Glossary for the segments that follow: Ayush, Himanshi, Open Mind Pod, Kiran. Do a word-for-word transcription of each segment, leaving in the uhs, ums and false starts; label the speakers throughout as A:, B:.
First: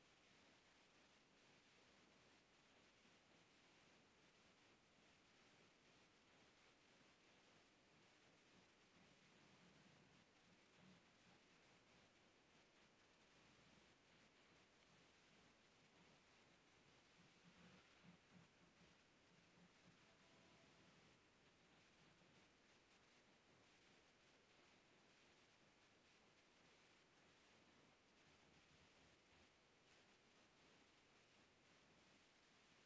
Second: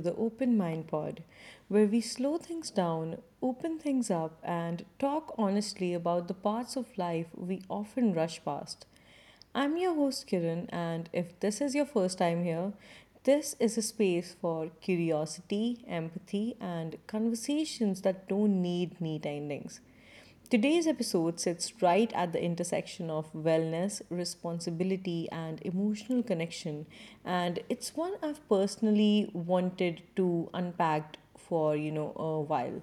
A: the Open Mind Pod, where we slow things down, open things up, and talk honestly about the parts of life we often rush past. I'm your host, Kiran, and if this is your first time here, this is a space for curiosity, empathy, and conversations that don't need neat endings. Today's episode sits right at the intersection of wellness, responsibility, and emotional connection. And it's one I've personally wanted to unpack for, you know, a while.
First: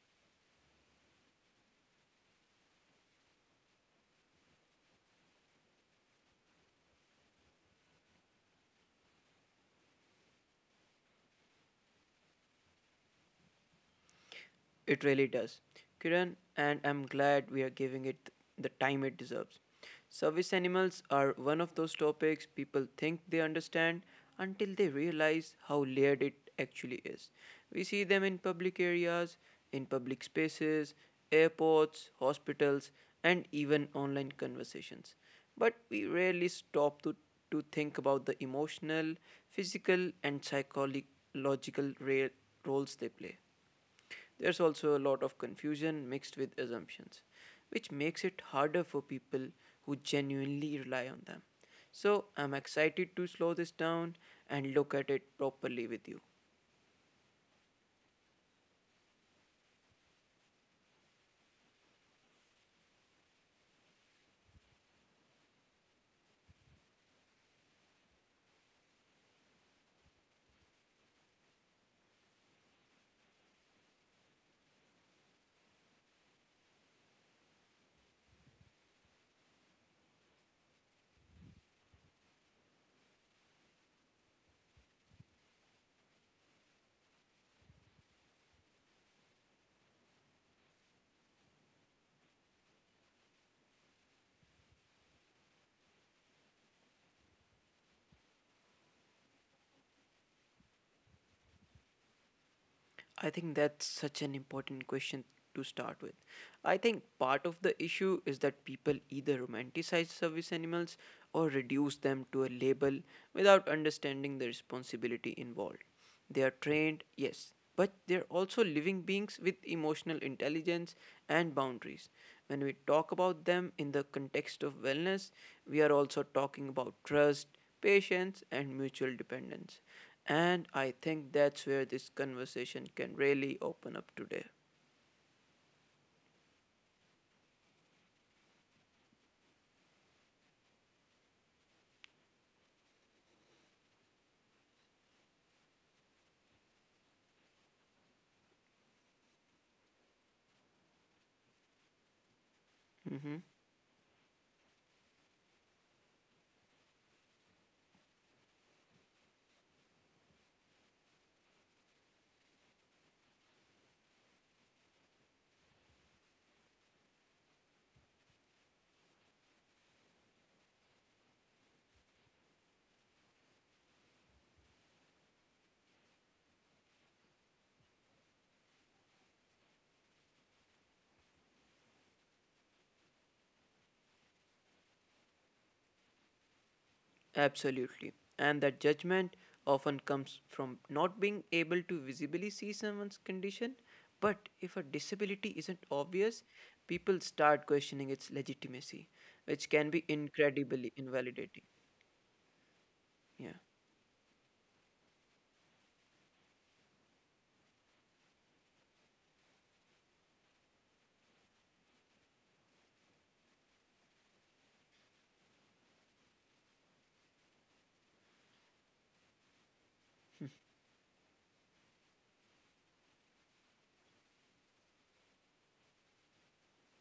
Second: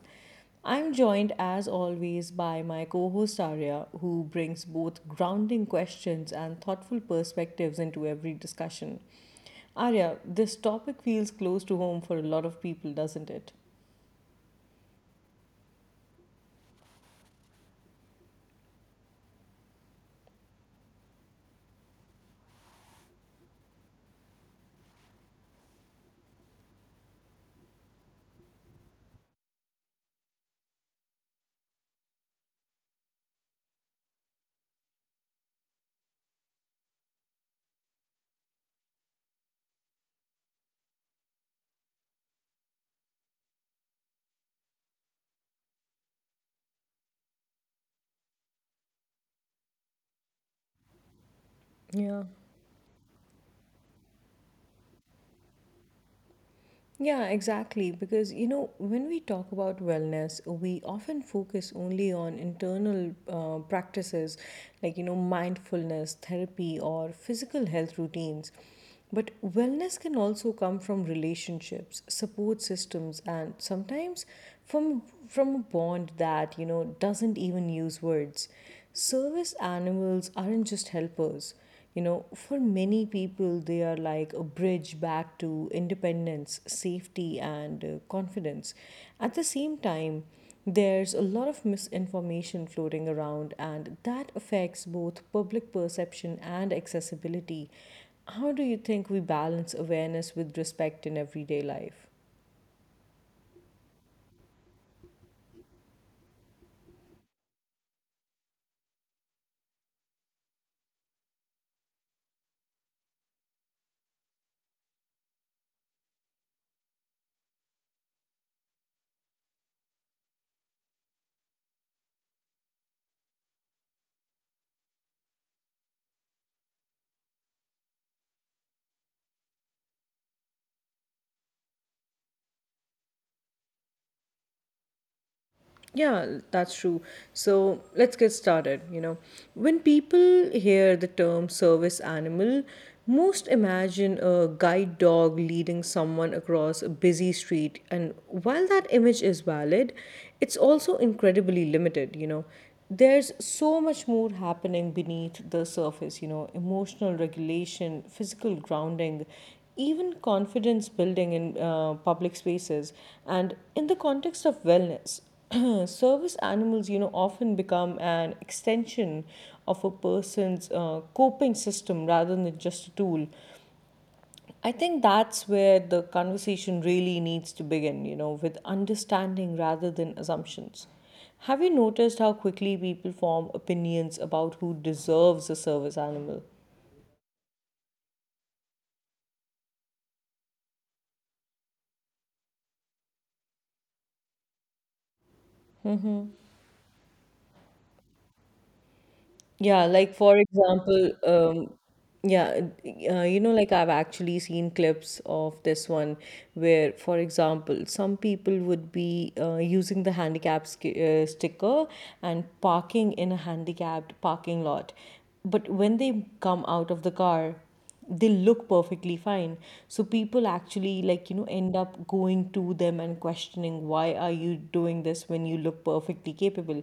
A: I'm joined as always by my co-host Arya, who brings both grounding questions and thoughtful perspectives into every discussion. Arya, this topic feels close to home for a lot of people, doesn't it?
B: It really does, Kiran, and I'm glad we are giving it the time it deserves. Service animals are one of those topics people think they understand until they realize how layered it actually is. We see them in public areas, in public spaces, airports, hospitals, and even online conversations. But we rarely stop to, to think about the emotional, physical, and psychological ra- roles they play. There's also a lot of confusion mixed with assumptions, which makes it harder for people who genuinely rely on them. So,
A: Yeah.
B: I'm excited to slow this down and look at it properly with you.
A: Yeah, exactly. Because, you know, when we talk about wellness, we often focus only on internal uh, practices like, you know, mindfulness, therapy, or physical health routines. But wellness can also come from relationships, support systems, and sometimes from from a bond that, you know, doesn't even use words. Service animals aren't just helpers. You know, for many people, they are like a bridge back to independence, safety, and uh, confidence. At the same time, there's a lot of misinformation floating around, and that affects both public perception and accessibility. How do you think we balance awareness with respect in everyday life?
B: I think that's such an important question to start with. I think part of the issue is that people either romanticize service animals or reduce them to a label without understanding the responsibility involved. They are trained, yes, but they're also living beings with emotional intelligence and boundaries. When we talk about them in the context of wellness, we are also talking about trust, patience, and mutual dependence. And I think that's where this conversation can really open up today.
A: Yeah, that's true. So let's get started. You know, when people hear the term service animal, most imagine a guide dog leading someone across a busy street. And while that image is valid, it's also incredibly limited. You know, there's
B: Hmm.
A: so much more happening beneath the surface, you know, emotional regulation, physical grounding, even confidence building in uh, public spaces, and in the context of wellness. Service animals, you know, often become an extension of a person's uh, coping system rather than just a tool. I think that's where the conversation really needs to begin, you know, with understanding rather than assumptions. Have you noticed how quickly people form opinions about who deserves a service animal?
B: Absolutely. And that judgment often comes from not being able to visibly see someone's condition. But if a disability isn't obvious, people start questioning its legitimacy, which can
A: Yeah,
B: be
A: like for
B: incredibly
A: example,
B: invalidating.
A: um, yeah, uh,
B: Yeah.
A: you know, like I've actually seen clips of this one where, for example, some people would be uh, using the handicap sk- uh, sticker and parking in a handicapped parking lot. But when they come out of the car, they look perfectly fine. So people actually, like, you know, end up going to them and questioning, why are you doing this when you look perfectly capable?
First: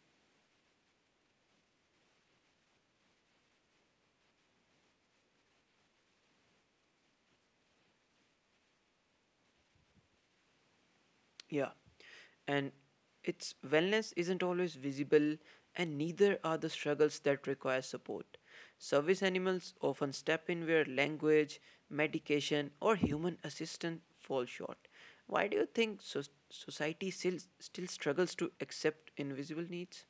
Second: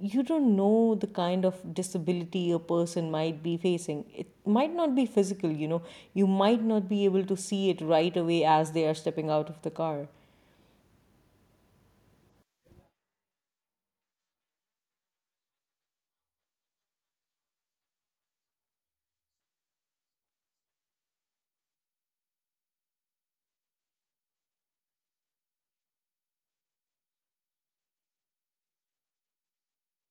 A: You don't know the kind of disability a person might be facing. It might not be physical, you know, you might not be able to see it right away as they are stepping out of the car.
B: Yeah. And its wellness isn't always visible, and neither are the struggles that require support. Service animals often step in where language, medication, or human assistance fall short. Why do you think so- society still, still struggles to accept invisible needs?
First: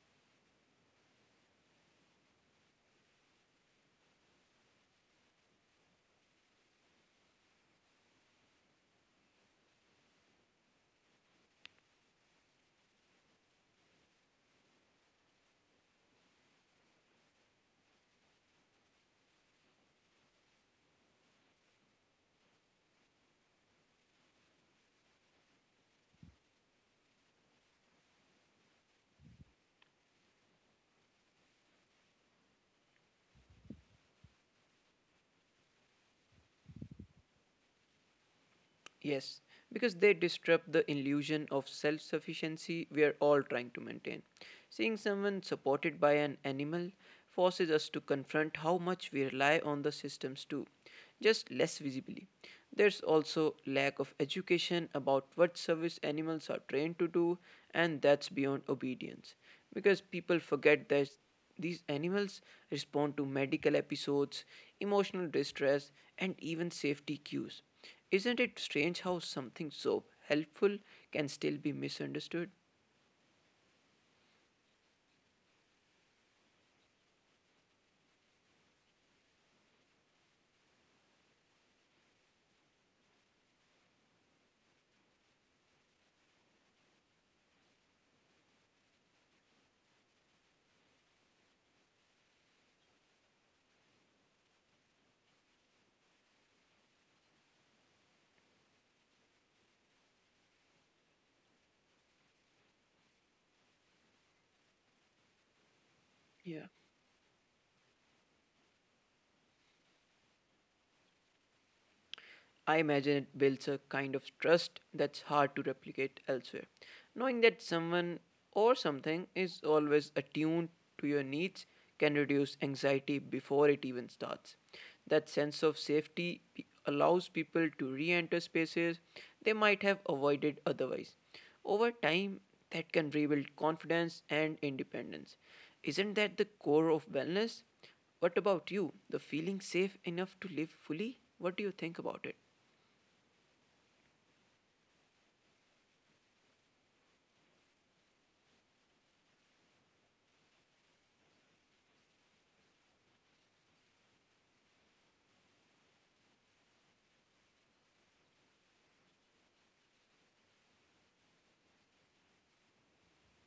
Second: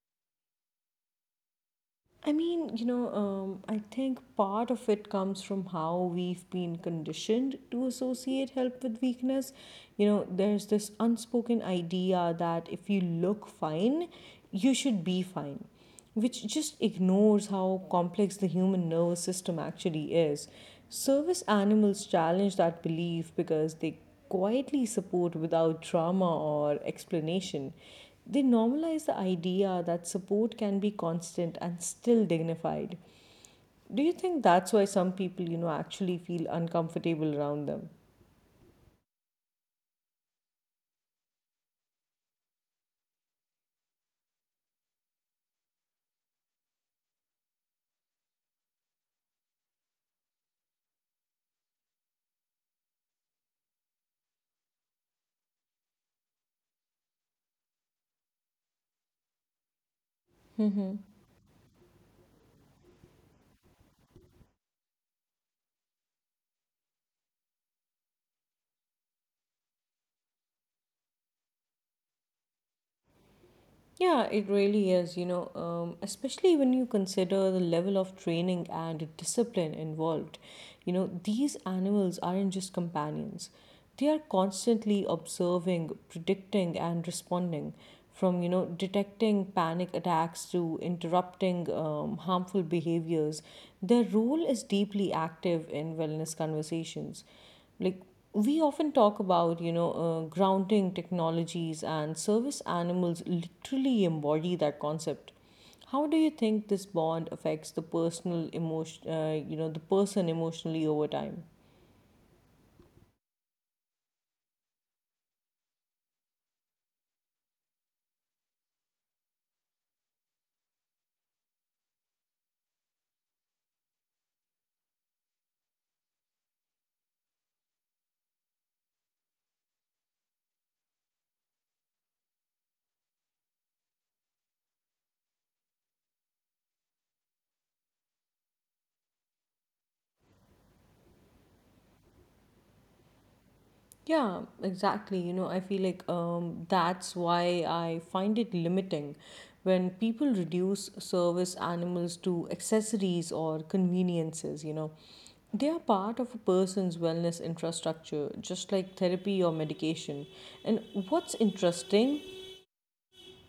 A: I mean, you know, um, I think part of it comes from how we've been conditioned to associate help with weakness. You know, there's this unspoken idea that if you look fine, you should be fine, which just ignores how complex the human nervous system actually is. Service animals challenge that belief because they quietly support without drama or explanation. They normalize the idea that support can be constant and still dignified. Do you think that's why some people, you know, actually feel uncomfortable around them?
B: Yes, because they disrupt the illusion of self sufficiency we are all trying to maintain. Seeing someone supported by an animal forces us to confront how much we rely on the systems too, just less visibly. There's also lack of education about what service animals are trained to do, and that's beyond obedience, because people forget that these animals respond to medical episodes, emotional distress, and even safety cues. Isn't it strange how something so helpful can still be misunderstood?
A: Yeah, it really is, you know, um, especially when you consider the level of training and discipline involved. You know, these animals aren't just companions, they are constantly observing, predicting, and responding from, you know, detecting panic attacks to interrupting um, harmful behaviors. Their role is deeply active in wellness conversations. Like, we often talk about, you know, uh, grounding technologies, and service animals literally embody that concept. How do you think
B: Yeah.
A: this bond affects the personal emotion uh, you know, the person emotionally over time?
B: I imagine it builds a kind of trust that's hard to replicate elsewhere. Knowing that someone or something is always attuned to your needs can reduce anxiety before it even starts. That sense of safety pe- allows people to re enter spaces they might have avoided otherwise. Over time, that can rebuild confidence and independence. Isn't that the core of wellness? What about you? The feeling safe enough to live fully? What do you think about it?
A: Yeah, exactly. You know, I feel like, um, that's why I find it limiting when people reduce service animals to accessories or conveniences, you know. They are part of a person's wellness infrastructure, just like therapy or medication. And what's interesting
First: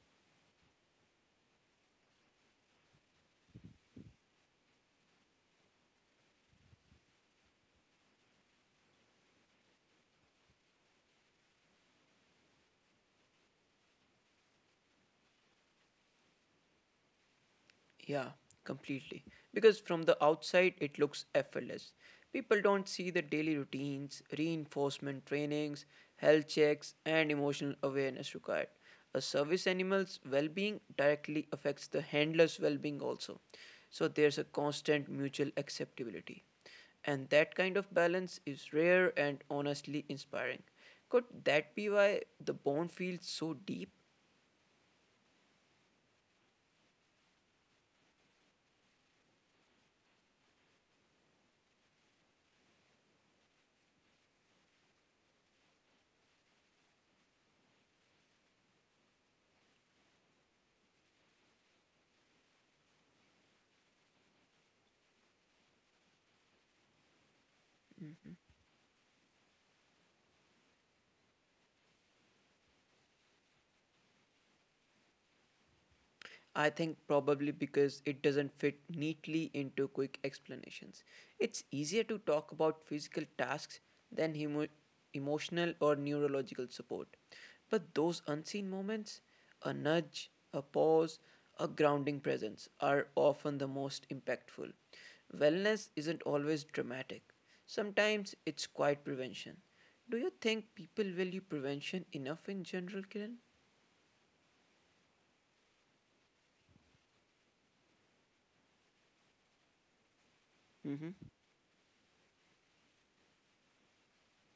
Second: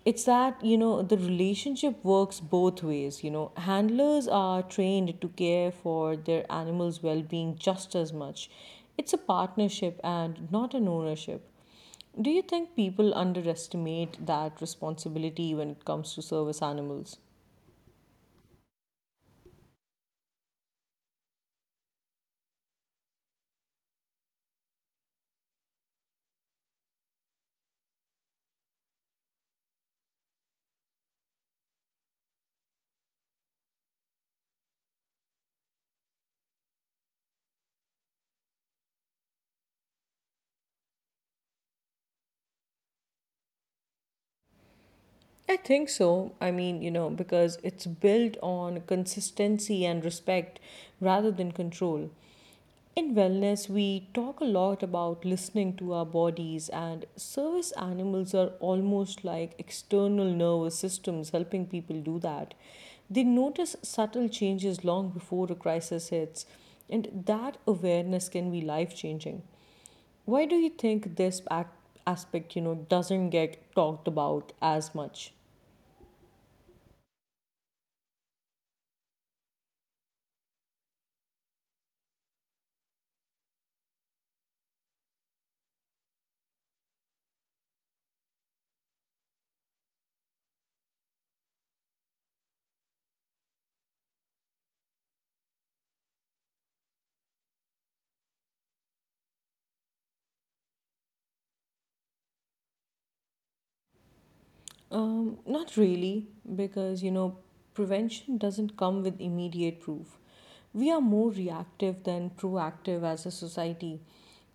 A: it's that, you know, the relationship works both ways. You know, handlers are trained to care for their animals' well being just as much. It's a partnership and not an ownership. Do you think people underestimate that responsibility when it comes to service animals?
B: Yeah, completely. Because from the outside, it looks effortless. People don't see the daily routines, reinforcement trainings, health checks, and emotional awareness required. A service animal's well being directly affects the handler's well being also. So there's a constant mutual acceptability. And that kind of balance is rare and honestly inspiring. Could that be why the bond feels so deep?
A: I think so. I mean, you know, because it's built on consistency and respect rather than control. In wellness, we talk a lot about listening to our bodies, and service animals are almost like external nervous systems helping people do that. They notice subtle changes long before a crisis hits, and that awareness can be life changing. Why do you think this ac- aspect, you know, doesn't get talked about as much?
B: I think probably because it doesn't fit neatly into quick explanations. It's easier to talk about physical tasks than emo- emotional or neurological support. But those unseen moments, a nudge, a pause, a grounding presence, are often the most impactful. Wellness isn't always dramatic, sometimes it's quiet prevention. Do you think people value prevention enough in general, Kiran?
A: Um, not really, because, you know, prevention doesn't come with immediate proof. We are more reactive than proactive as a society.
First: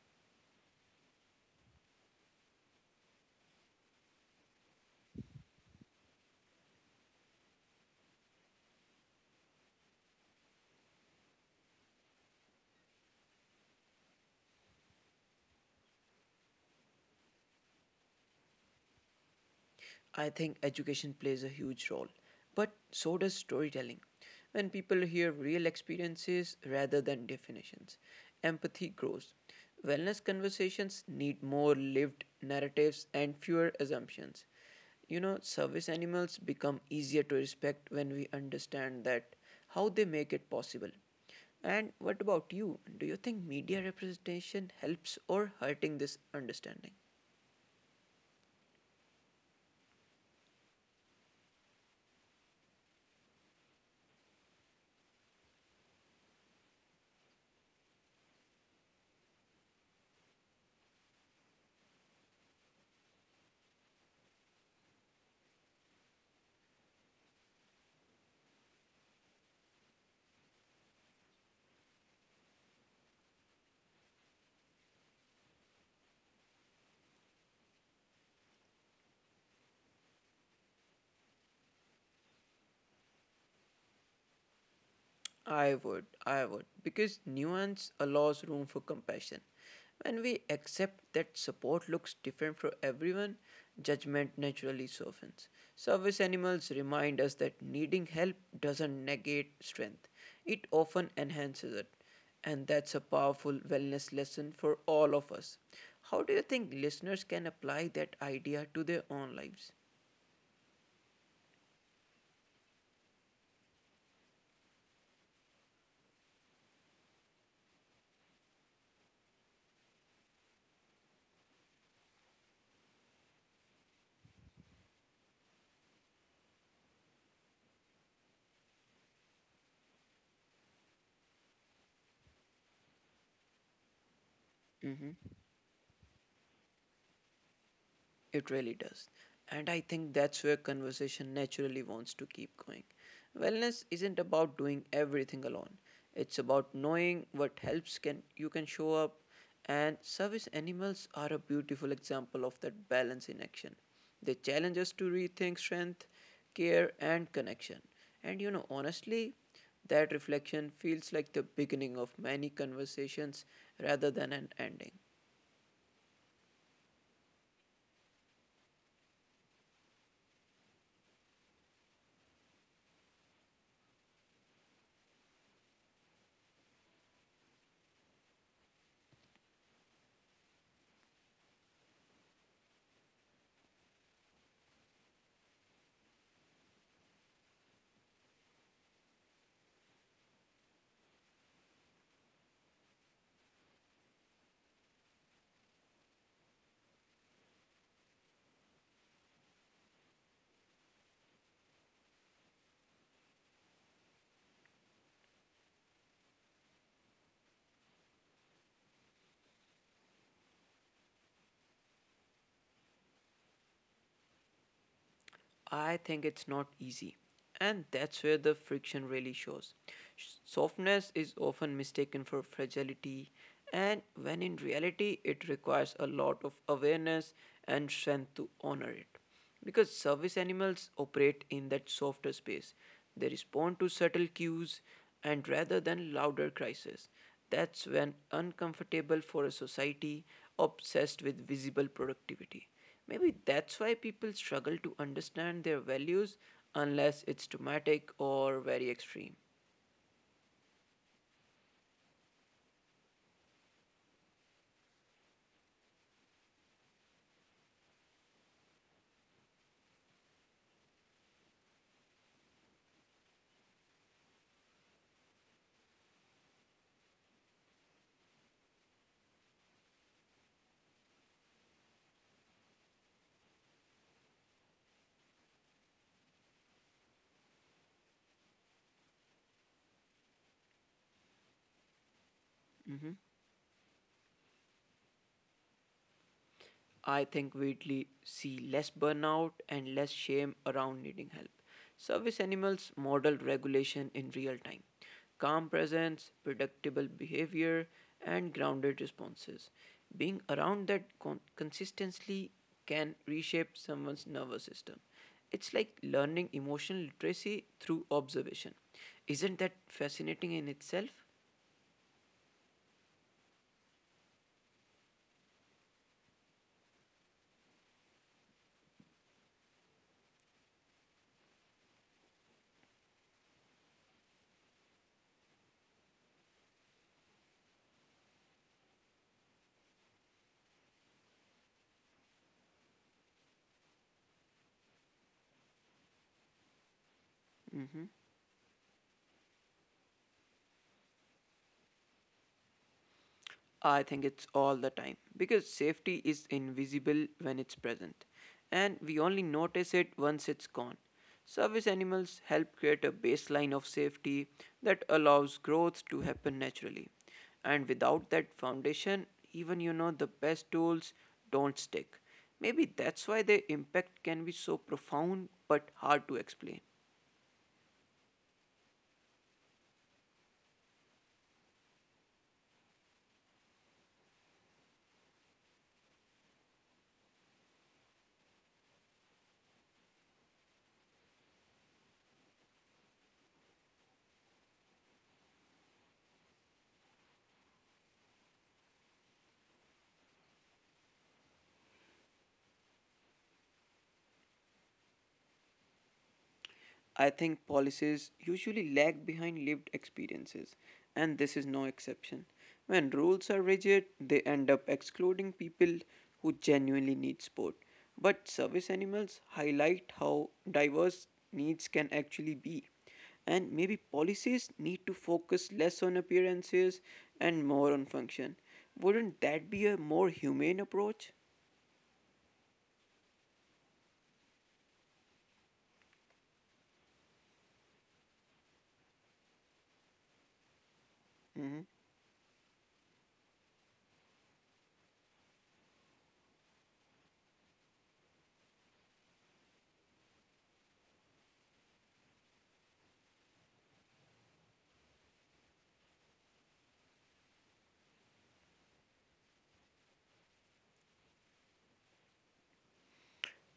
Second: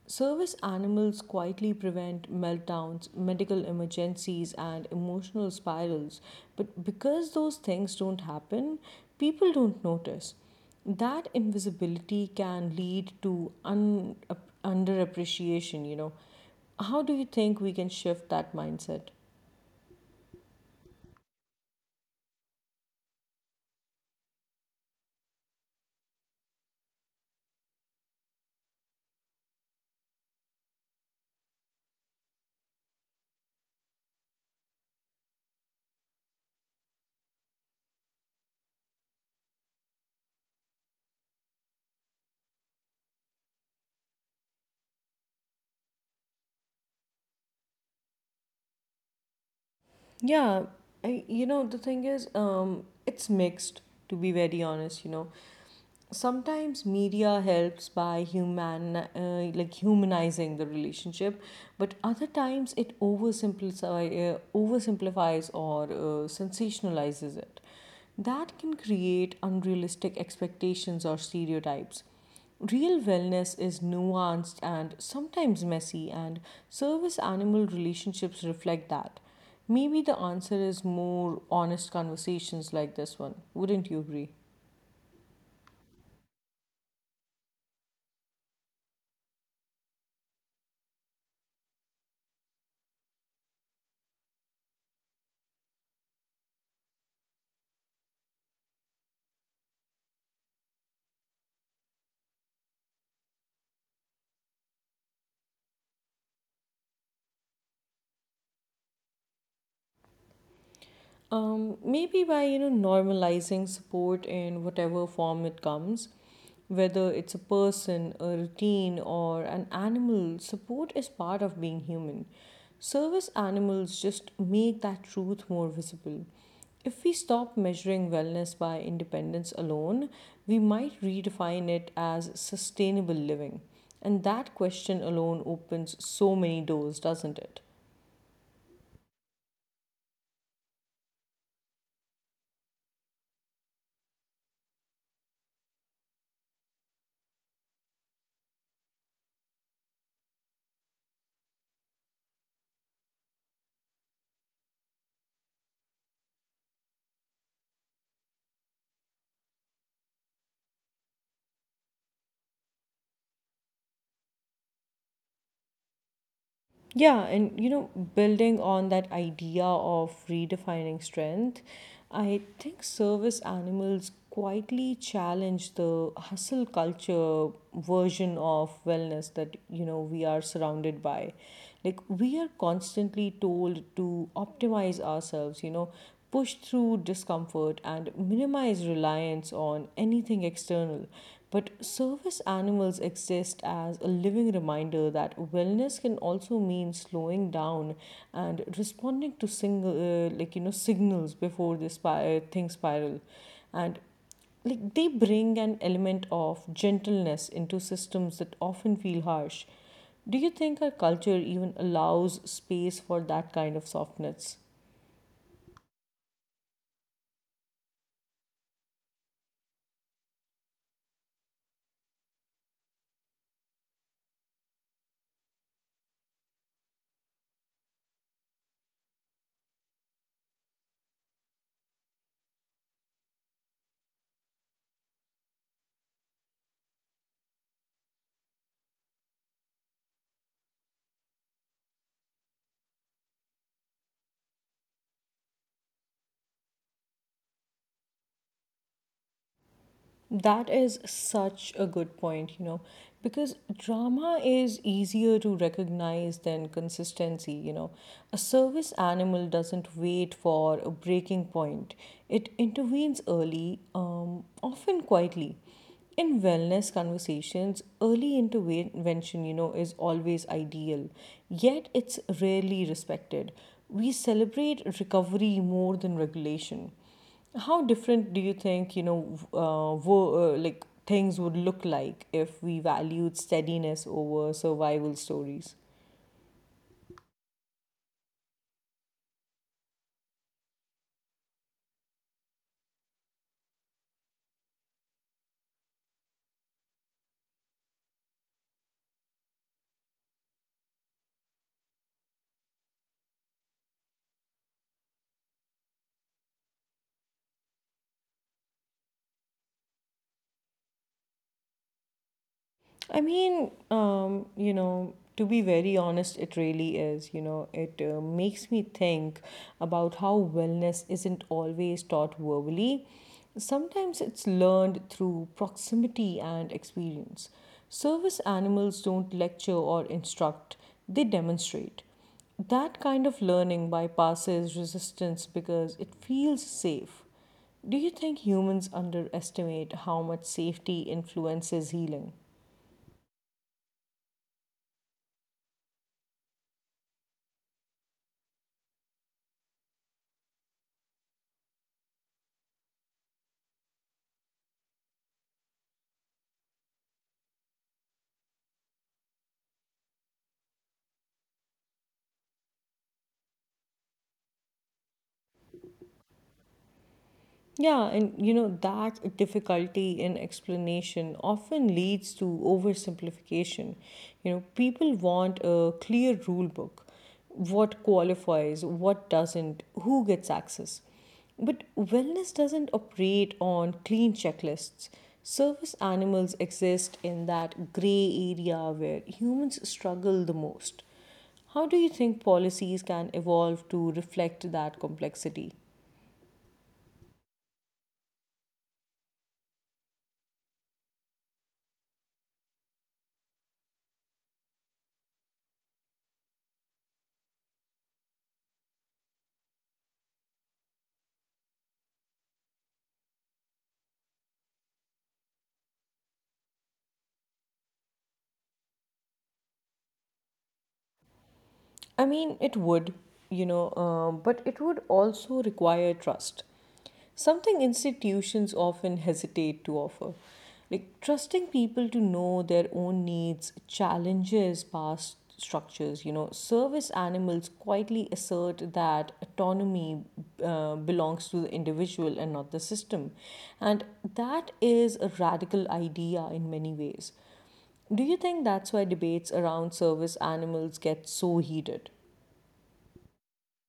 A: Service animals quietly prevent meltdowns, medical emergencies, and emotional spirals, but because those things don't happen, people don't notice. That invisibility can lead to un- underappreciation, you know. How do you think we can shift that mindset?
B: I think education plays a huge role, but so does storytelling. When people hear real experiences rather than definitions, empathy grows. Wellness conversations need more lived narratives and fewer assumptions. You know, service animals become easier to respect when we understand that how they make it possible. And what about you? Do you think media representation helps or hurting this understanding?
A: Yeah, I, you know, the thing is, um, it's mixed, to be very honest, you know. Sometimes media helps by human, uh, like humanizing the relationship, but other times it oversimplifies, uh, oversimplifies or uh, sensationalizes it. That can create unrealistic expectations or stereotypes. Real wellness is nuanced and sometimes messy, and service animal relationships reflect that. Maybe the answer is more honest conversations like this one. Wouldn't you agree?
B: I would, I would, because nuance allows room for compassion. When we accept that support looks different for everyone, judgment naturally softens. Service animals remind us that needing help doesn't negate strength, it often enhances it. And that's a powerful wellness lesson for all of us. How do you think listeners can apply that idea to their own lives?
A: Um, maybe by, you know, normalizing support in whatever form it comes, whether it's a person, a routine, or an animal, support is part of being human. Service animals just make that truth more visible. If we stop measuring wellness by independence alone, we might redefine it as sustainable living. And that question alone opens so many doors, doesn't it?
B: It really does. And I think that's where conversation naturally wants to keep going. Wellness isn't about doing everything alone. It's about knowing what helps can you can show up, and service animals are a beautiful example of that balance in action. They challenge us to rethink strength, care and connection. And you know honestly that reflection feels like the beginning of many conversations rather than an ending.
A: Yeah, and you know, building on that idea of redefining strength, I think service animals quietly challenge the hustle culture version of wellness that, you know, we are surrounded by. Like, we are constantly told to optimize ourselves, you know, push through discomfort, and minimize reliance on anything external. But service animals exist as a living reminder that wellness can also mean slowing down and responding to single, uh, like you know, signals before this spir- things spiral, and like they bring an element of gentleness into systems that often feel harsh. Do you think our culture even allows space for that kind of softness?
B: I think it's not easy. And that's where the friction really shows. Softness is often mistaken for fragility, and when in reality, it requires a lot of awareness and strength to honor it. Because service animals operate in that softer space, they respond to subtle cues and rather than louder cries. That's when uncomfortable for a society obsessed with visible productivity. Maybe that's why people struggle to understand their values unless it's traumatic or very extreme.
A: That is such a good point, you know, because drama is easier to recognize than consistency, you know. A service animal doesn't wait for a breaking point, it intervenes early, um, often quietly. In wellness conversations, early intervention, you know, is always ideal, yet it's rarely respected. We celebrate recovery more than regulation. How different do you think, you know, uh, wo- uh, like things would look like if we valued
B: Mm-hmm.
A: steadiness over survival stories?
B: I think we'd le- see less burnout and less shame around needing help. Service animals model regulation in real time, calm presence, predictable behavior, and grounded responses. Being around that con- consistently can reshape someone's nervous system. It's like learning emotional literacy through observation. Isn't that fascinating in itself?
A: I mean, um, you know, to be very honest, it really is. You know, it uh, makes me think about how wellness isn't always taught verbally. Sometimes it's learned through proximity and experience. Service animals don't lecture or instruct, they demonstrate. That kind of learning bypasses resistance because it feels safe. Do you think humans
B: Mhm.
A: underestimate how much safety influences healing?
B: I think it's all the time because safety is invisible when it's present and we only notice it once it's gone. Service animals help create a baseline of safety that allows growth to happen naturally. And without that foundation, even you know the best tools don't stick. Maybe that's why their impact can be so profound but hard to explain.
A: Yeah, and you know that difficulty in explanation often leads to oversimplification. You know, people want a clear rule book, what qualifies, what doesn't, who gets access. But wellness doesn't operate on clean checklists. Service animals exist in that gray area where humans struggle the most. How do you think policies can evolve to reflect that complexity?
B: I think policies usually lag behind lived experiences, and this is no exception. When rules are rigid, they end up excluding people who genuinely need support. But service animals highlight how diverse needs can actually be. And maybe policies need to focus less on appearances and more on function. Wouldn't that be a more humane approach?
A: I mean, it would, you know, um, but it would also require trust. Something institutions often hesitate to offer. Like trusting
B: Mm-hmm.
A: people to know their own needs challenges past structures. You know, service animals quietly assert that autonomy uh, belongs to the individual and not the system. And that is a radical idea in many ways. Do you think that's why debates around service animals get so heated?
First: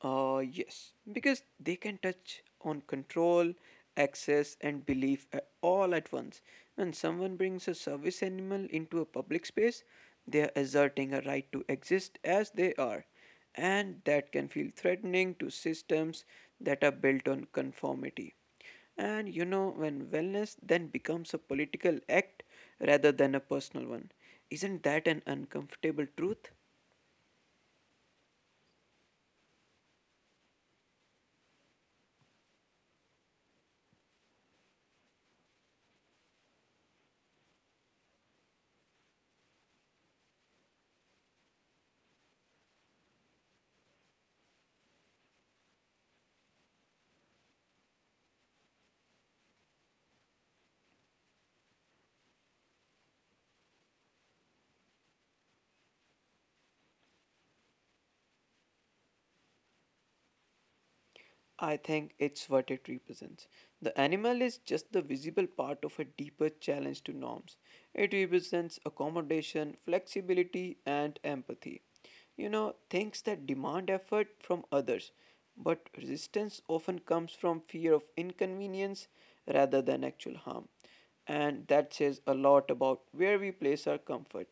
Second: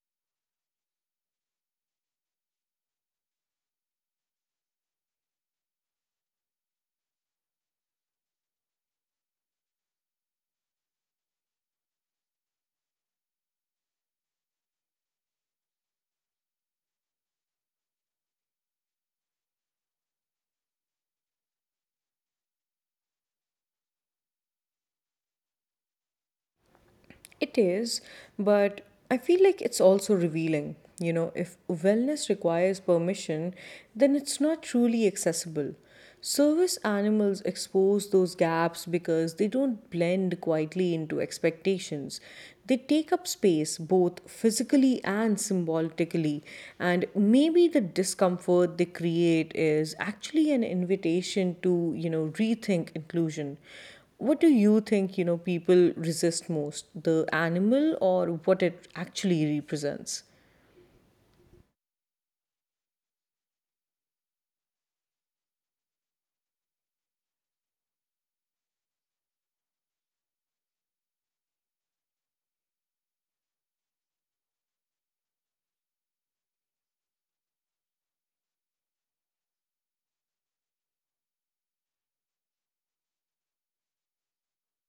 B: Uh, yes, because they can touch on control, access, and belief a- all at once. When someone brings a service animal into a public space, they are asserting a right to exist as they are, and that can feel threatening to systems that are built on conformity. And you know, when wellness then becomes a political act rather than a personal one, isn't that an uncomfortable truth?
A: It is, but I feel like it's also revealing. You know, if wellness requires permission, then it's not truly accessible. Service animals expose those gaps because they don't blend quietly into expectations. They take up space both physically and symbolically, and maybe the discomfort they create is actually an invitation to, you know, rethink inclusion. What do you think, you know, people resist most? The animal or what it actually represents?
B: I think it's what it represents. The animal is just the visible part of a deeper challenge to norms. It represents accommodation, flexibility, and empathy. You know, things that demand effort from others, but resistance often comes from fear of inconvenience rather than actual harm. And that says a lot about where we place our comfort.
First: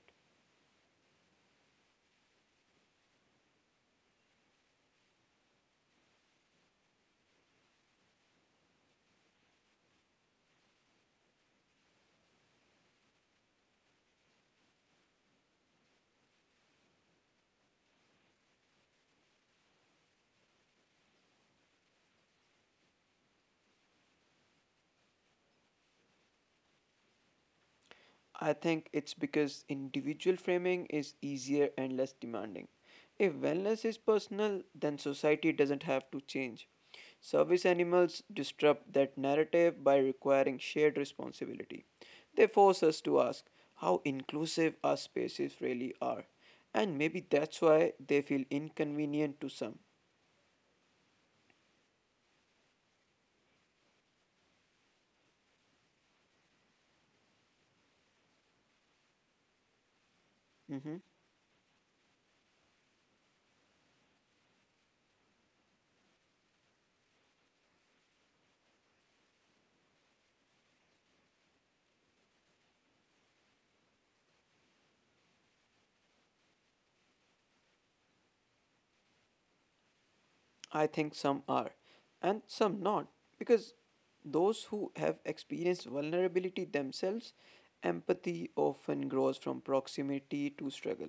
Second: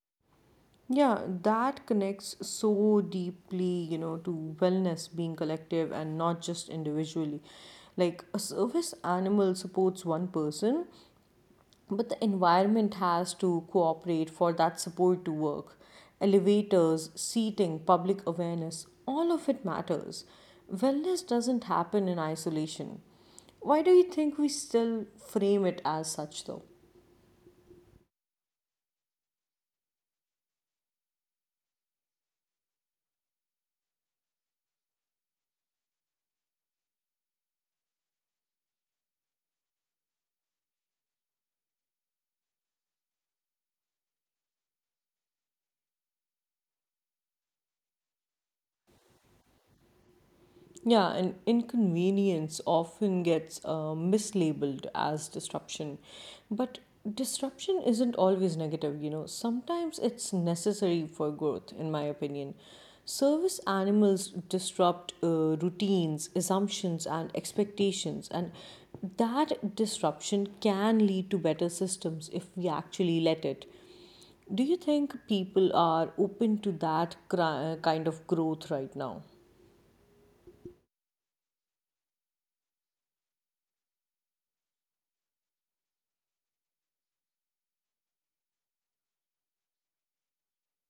A: Yeah, that connects so deeply, you know, to wellness being collective and not just individually. Like a service animal supports one person, but the environment has to cooperate for that support to work. Elevators, seating, public awareness, all of it matters. Wellness doesn't happen in isolation. Why do you think we still frame it as such, though?
B: I think it's because individual framing is easier and less demanding. If wellness is personal, then society doesn't have to change. Service animals disrupt that narrative by requiring shared responsibility. They force us to ask how inclusive our spaces really are. And maybe that's why they feel inconvenient to some.
A: Yeah, and inconvenience often gets uh, mislabeled as disruption. But disruption isn't always negative, you know. Sometimes it's
B: Mhm.
A: necessary for growth, in my opinion. Service animals disrupt uh, routines, assumptions, and expectations, and that disruption can lead to better systems if we actually let it. Do you think people are open to that cri- kind of growth right now?
B: I think some are, and some not, because those who have experienced vulnerability themselves, empathy often grows from proximity to struggle,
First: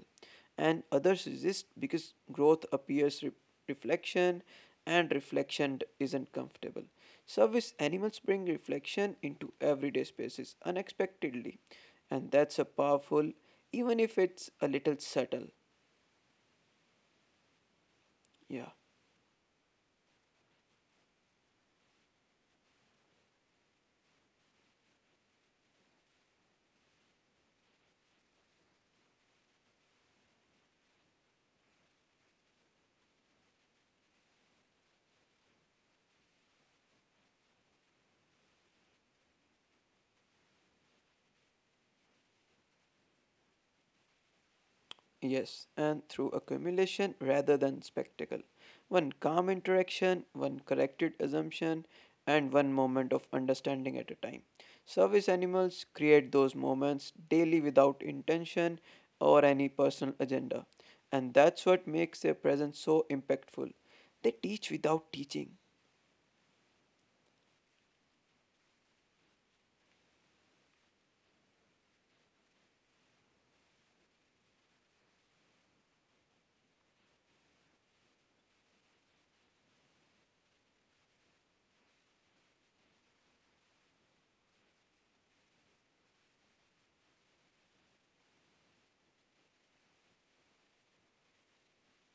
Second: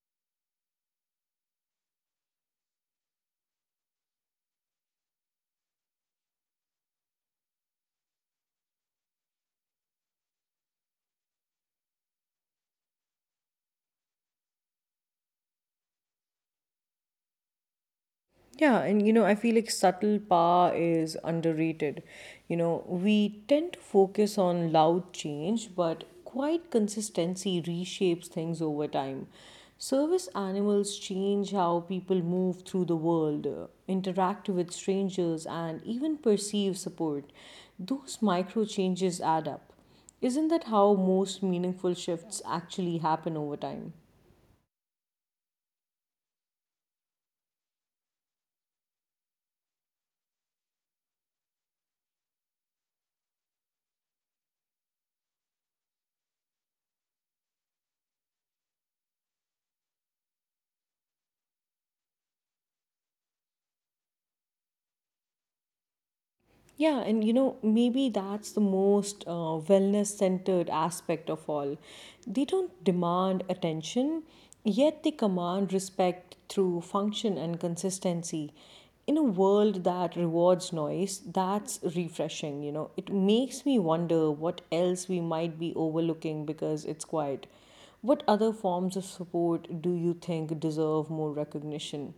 B: and others resist because growth appears re- reflection, and reflection d- isn't comfortable. Service animals bring reflection into everyday spaces unexpectedly, and that's a powerful, even if it's a little subtle. Yeah.
A: Yeah, and you know, I feel like subtle power is underrated. You know, we tend to focus on loud change, but quiet consistency reshapes things over time. Service animals change how people move through the world, uh, interact with strangers, and even perceive support. Those micro changes add up. Isn't that how most meaningful shifts actually happen over time?
B: Yes, and through accumulation rather than spectacle. One calm interaction, one corrected assumption, and one moment of understanding at a time. Service animals create those moments daily without intention or any personal agenda, and that's what makes their presence so impactful. They teach without teaching.
A: Yeah, and you know, maybe that's the most uh, wellness centered aspect of all. They don't demand attention, yet they command respect through function and consistency. In a world that rewards noise, that's refreshing, you know. It makes me wonder what else we might be overlooking because it's quiet. What other forms of support do you think deserve more recognition?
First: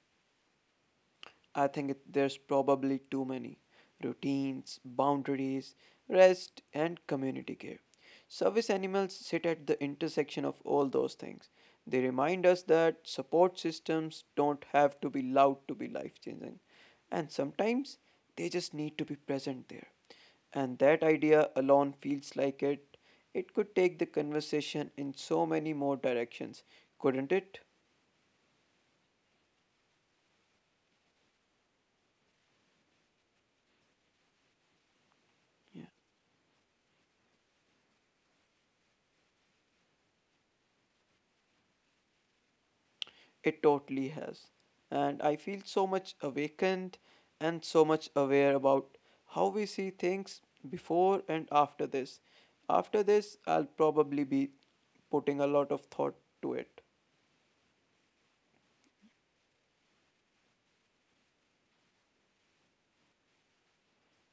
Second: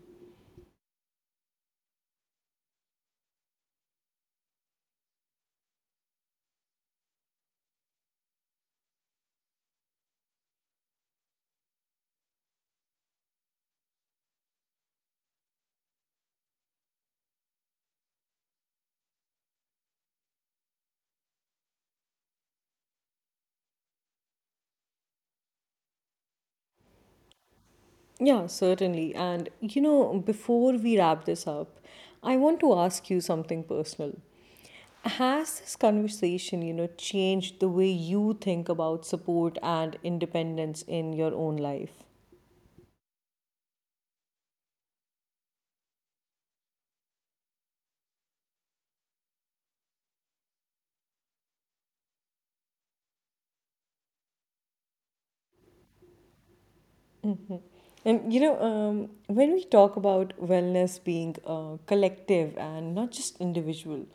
B: I think it, there's probably too many routines, boundaries, rest, and community care. Service animals sit at the intersection of all those things. They remind us that support systems don't have to be loud to be life changing, and sometimes they just need to be present there. And that idea alone feels like it. It could take the conversation in so many more directions, couldn't it?
A: Yeah, certainly. And you know, before we wrap this up, I want to ask you something personal. Has this
B: Yeah.
A: conversation, you know, changed the way you think about support and independence in your own life?
B: It totally has. And I feel so much awakened and so much aware about how we see things before and after this. After this, I'll probably be putting a lot of thought to it.
A: And you know, um, when we talk about wellness being uh, collective and not just individual,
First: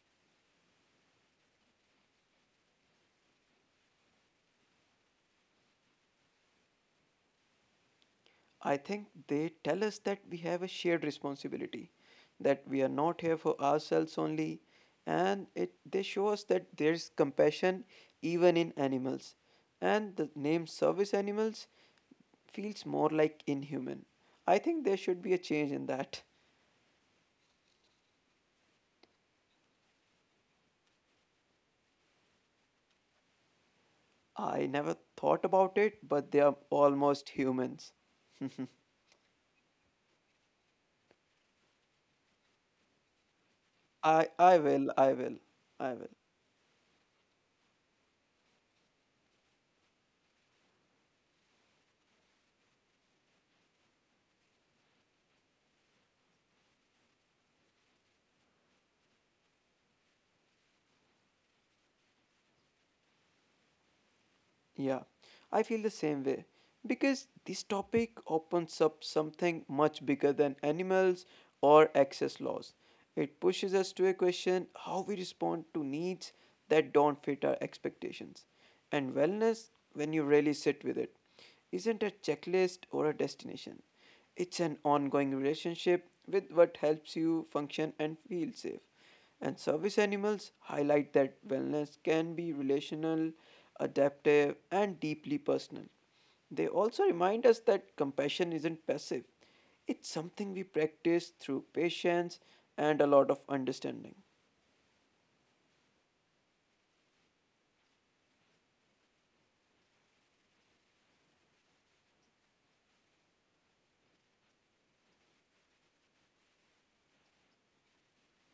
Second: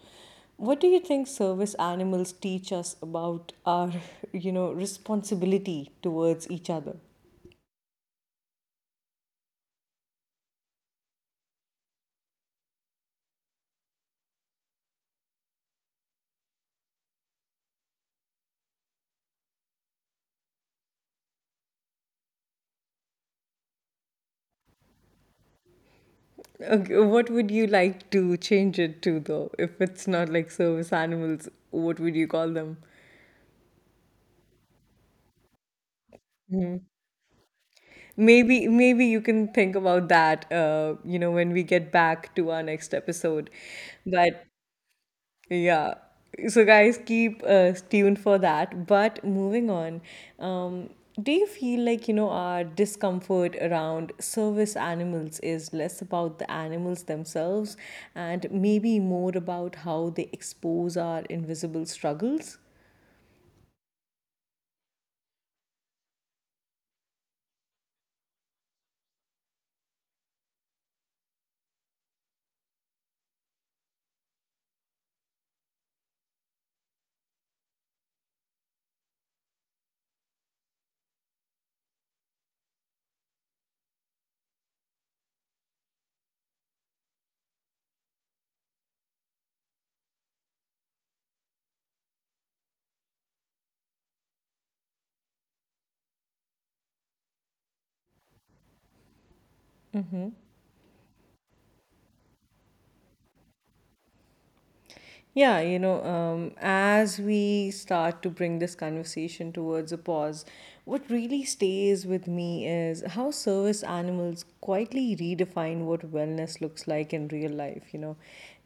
A: what do you think service animals teach us about our, you know, responsibility towards each other?
B: I think they tell us that we have a shared responsibility, that we are not here for ourselves only, and it they show us that there's compassion even in animals, and the name service animals feels more like inhuman. I think there should be a change in that.
A: Okay, what would you like to change it to though? If it's not like service animals, what would you call them?
B: I never thought about it, but they are almost humans.
A: Maybe maybe you can think about that uh, you know, when we get back to our next episode.
B: I I
A: But
B: will, I will, I will.
A: yeah. So, guys, keep uh, tuned for that. But moving on, um, do you feel like, you know, our discomfort around service animals is less about the animals themselves and maybe more about how they expose our invisible struggles?
B: Yeah, I feel the same way because this topic opens up something much bigger than animals or access laws. It pushes us to a question how we respond to needs that don't fit our expectations. And wellness, when you really sit with it, isn't a checklist or a destination. It's an ongoing relationship with what helps you function and feel safe. And service animals highlight that wellness can be relational, adaptive, and deeply personal. They also remind us that compassion isn't passive, it's something we practice through patience and a lot of understanding.
A: Yeah, you know, um, as we start to bring this conversation towards a pause, what really stays with me is how service animals quietly redefine what wellness looks like in real life. You know,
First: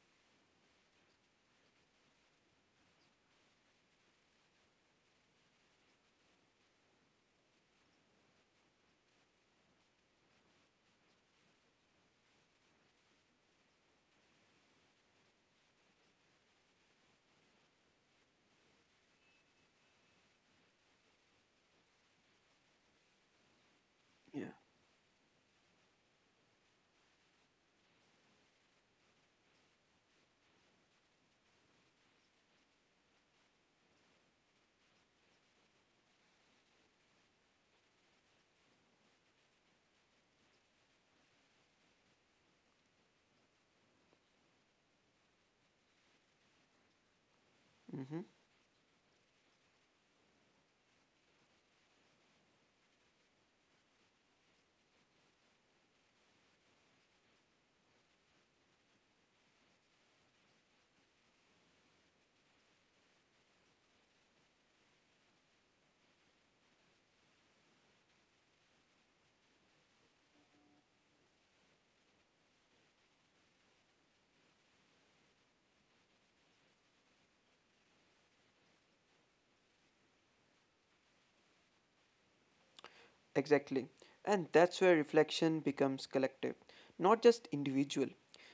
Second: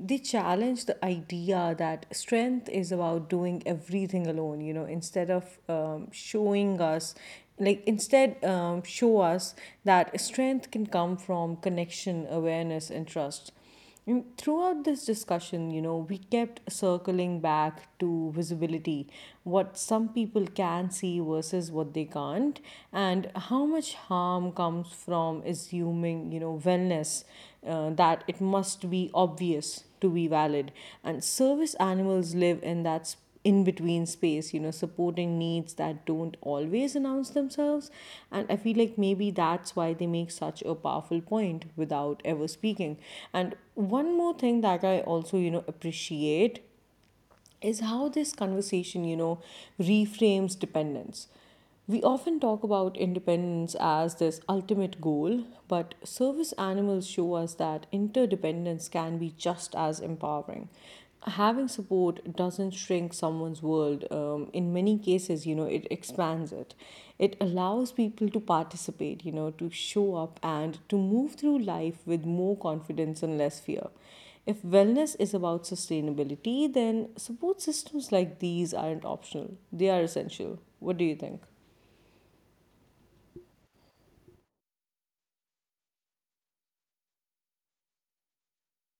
A: they challenge the idea that strength is about doing everything alone, you know, instead of um, showing us like instead um, show us that strength can come from connection awareness and trust, and throughout this discussion, you know, we kept circling back to visibility, what some people can see versus what they can't, and how much harm comes from assuming, you know, wellness uh, that it must be obvious to be valid. And service animals live in that space in between space, you know, supporting needs that don't always announce themselves, and I feel like maybe that's why they make such a powerful point without ever speaking. And one more thing that I also, you know, appreciate is how this
B: Yeah.
A: conversation, you know, reframes dependence. We often talk about independence as this ultimate goal, but service animals show us that interdependence can be just as empowering. Having support doesn't shrink someone's world. Um, in many cases, you know, it expands it. It allows people to participate, you know, to show up and to move through life with more confidence and less fear. If wellness is about sustainability, then support systems like these aren't optional, they are essential. What do you think?
B: Exactly. And that's where reflection becomes collective, not just individual.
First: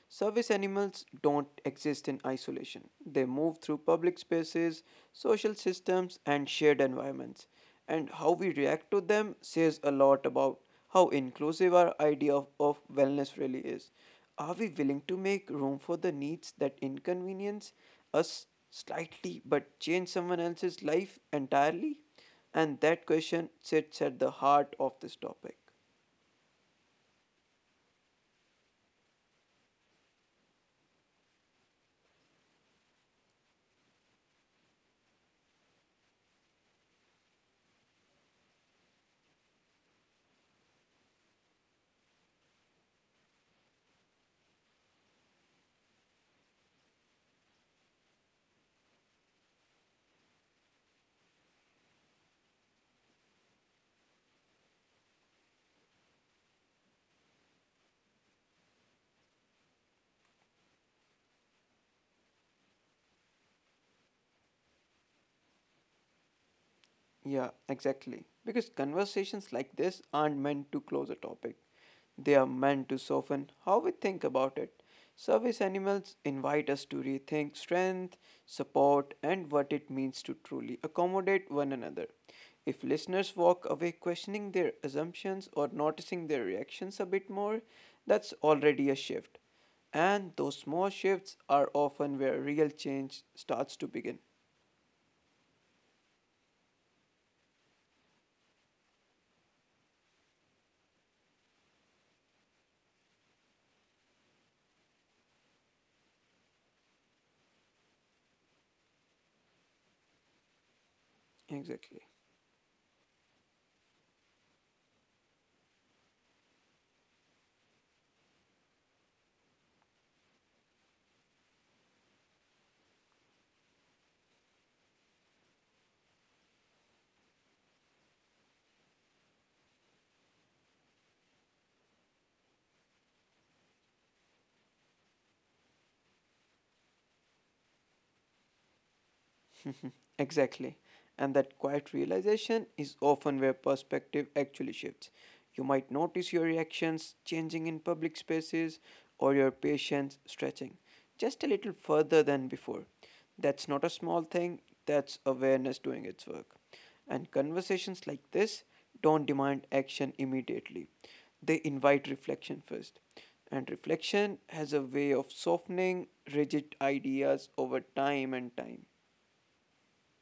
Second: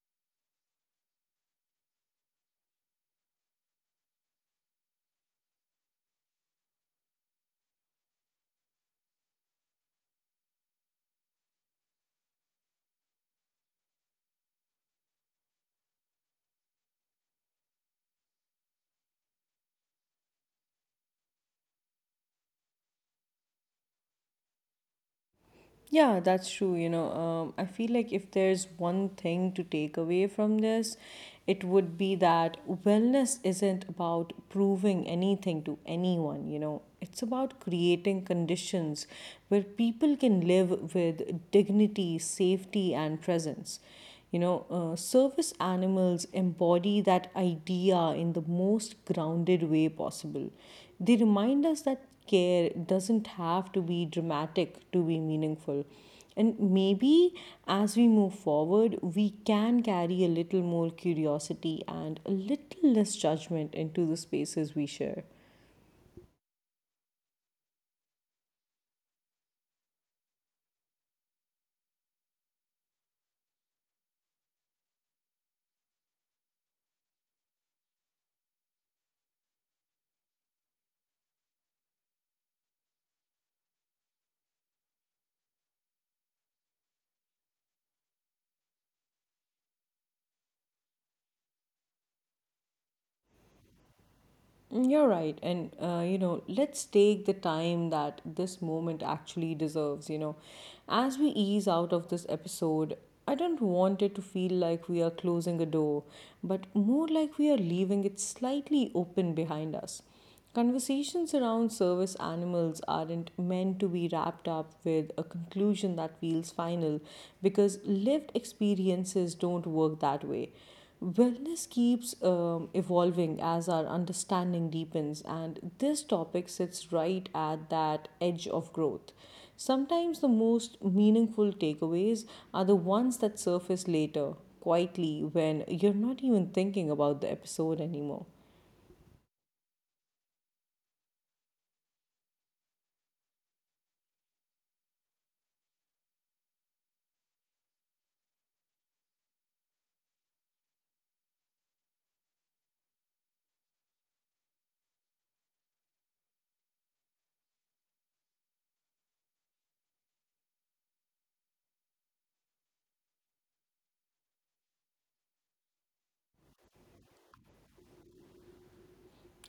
B: Service animals don't exist in isolation. They move through public spaces, social systems, and shared environments. And how we react to them says a lot about how inclusive our idea of, of wellness really is. Are we willing to make room for the needs that inconvenience us slightly but change someone else's life entirely? And that question sits at the heart of this topic.
A: Yeah, that's true. You know, um, I feel like if there's one thing to take away from this, it would be that wellness isn't about proving anything to anyone, you know, it's about creating conditions where people can live with dignity, safety, and presence. You know, uh, service animals embody that idea in the most grounded way possible. They remind us that care doesn't have to be dramatic to be meaningful. And maybe as we move forward, we can carry a little more curiosity and a little less judgment into the spaces we share.
B: Yeah, exactly. Because conversations like this aren't meant to close a topic, they are meant to soften how we think about it. Service animals invite us to rethink strength, support, and what it means to truly accommodate one another. If listeners walk away questioning their assumptions or noticing their reactions a bit more, that's already a shift. And those small shifts are often where real change starts to begin.
A: Mm, you're right. And, uh, you know, let's take the time that this moment actually deserves. You know, as we ease out of this episode, I don't want it to feel like we are closing a door, but more like we are leaving it slightly open behind us. Conversations
B: Exactly.
A: around service animals aren't meant to be wrapped up with a conclusion that feels final because lived experiences don't work that way. Wellness keeps um, evolving as our understanding deepens, and this topic sits right at that edge of growth. Sometimes the most meaningful takeaways are the ones that surface later, quietly, when you're not even thinking about the episode anymore.
B: Exactly. And that quiet realization is often where perspective actually shifts. You might notice your reactions changing in public spaces or your patience stretching just a little further than before. That's not a small thing, that's awareness doing its work. And conversations like this don't demand action immediately, they invite reflection first. And reflection has a way of softening rigid ideas over time and time.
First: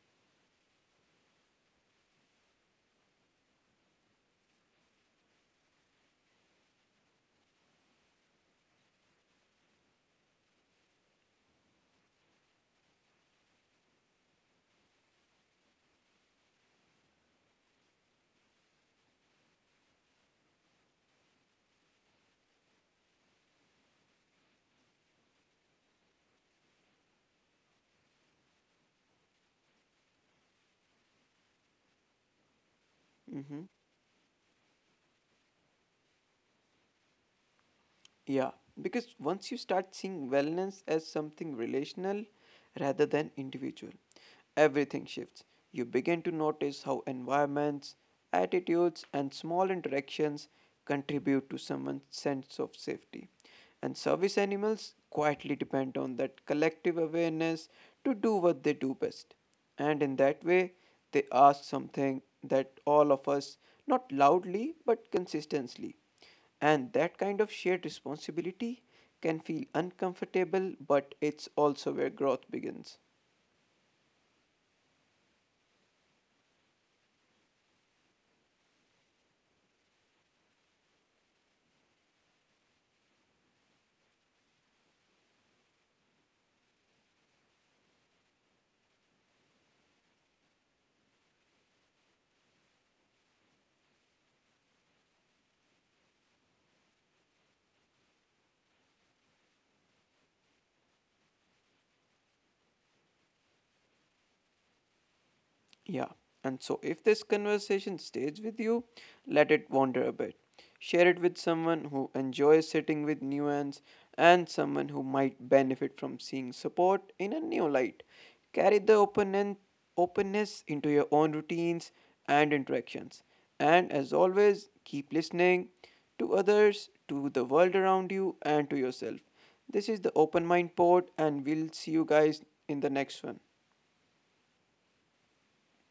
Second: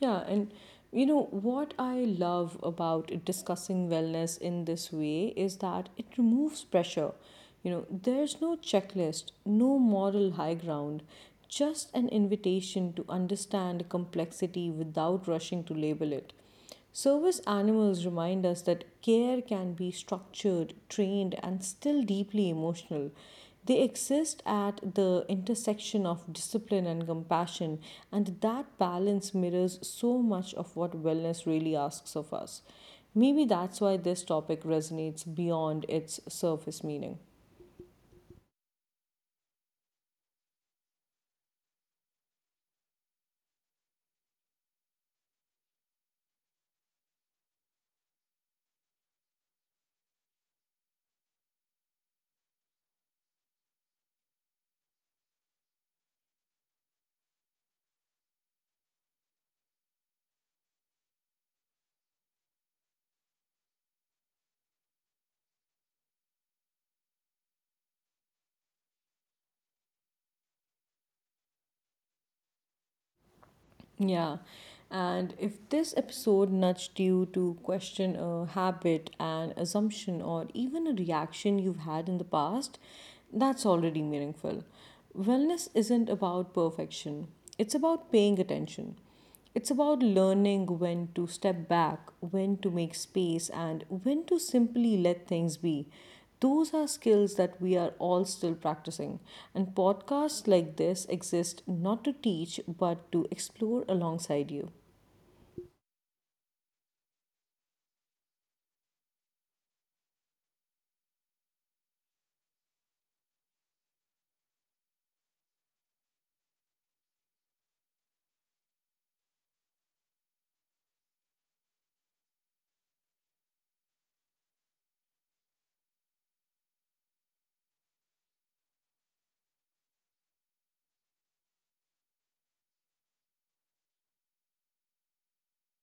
A: Yeah, and you know what I love about discussing wellness in this way is that it removes pressure. You know, there's no checklist, no moral high ground, just an invitation to understand complexity without rushing to label it. Service animals remind us that care can be structured, trained, and still deeply emotional. They exist at the intersection of discipline and compassion, and that balance mirrors so much of what wellness really asks of us. Maybe
B: Mhm.
A: that's why this topic resonates beyond its surface meaning.
B: Yeah, because once you start seeing wellness as something relational rather than individual, everything shifts. You begin to notice how environments, attitudes, and small interactions contribute to someone's sense of safety. And service animals quietly depend on that collective awareness to do what they do best. And in that way, they ask something that all of us, not loudly but consistently. And that kind of shared responsibility can feel uncomfortable, but it's also where growth begins.
A: Yeah. And if this episode nudged you to question a habit, an assumption, or even a reaction you've had in the past, that's already meaningful. Wellness isn't about perfection, it's about paying attention. It's about learning when to step back, when to make space, and when to simply let things be. Those are skills that we are all still practicing. And podcasts like this exist not to teach, but to explore alongside you.
B: Yeah. And so, if this conversation stays with you, let it wander a bit. Share it with someone who enjoys sitting with nuance and someone who might benefit from seeing support in a new light. Carry the openen- openness into your own routines and interactions. And as always, keep listening to others, to the world around you, and to yourself. This is the Open Mind Pod, and we'll see you guys in the next one.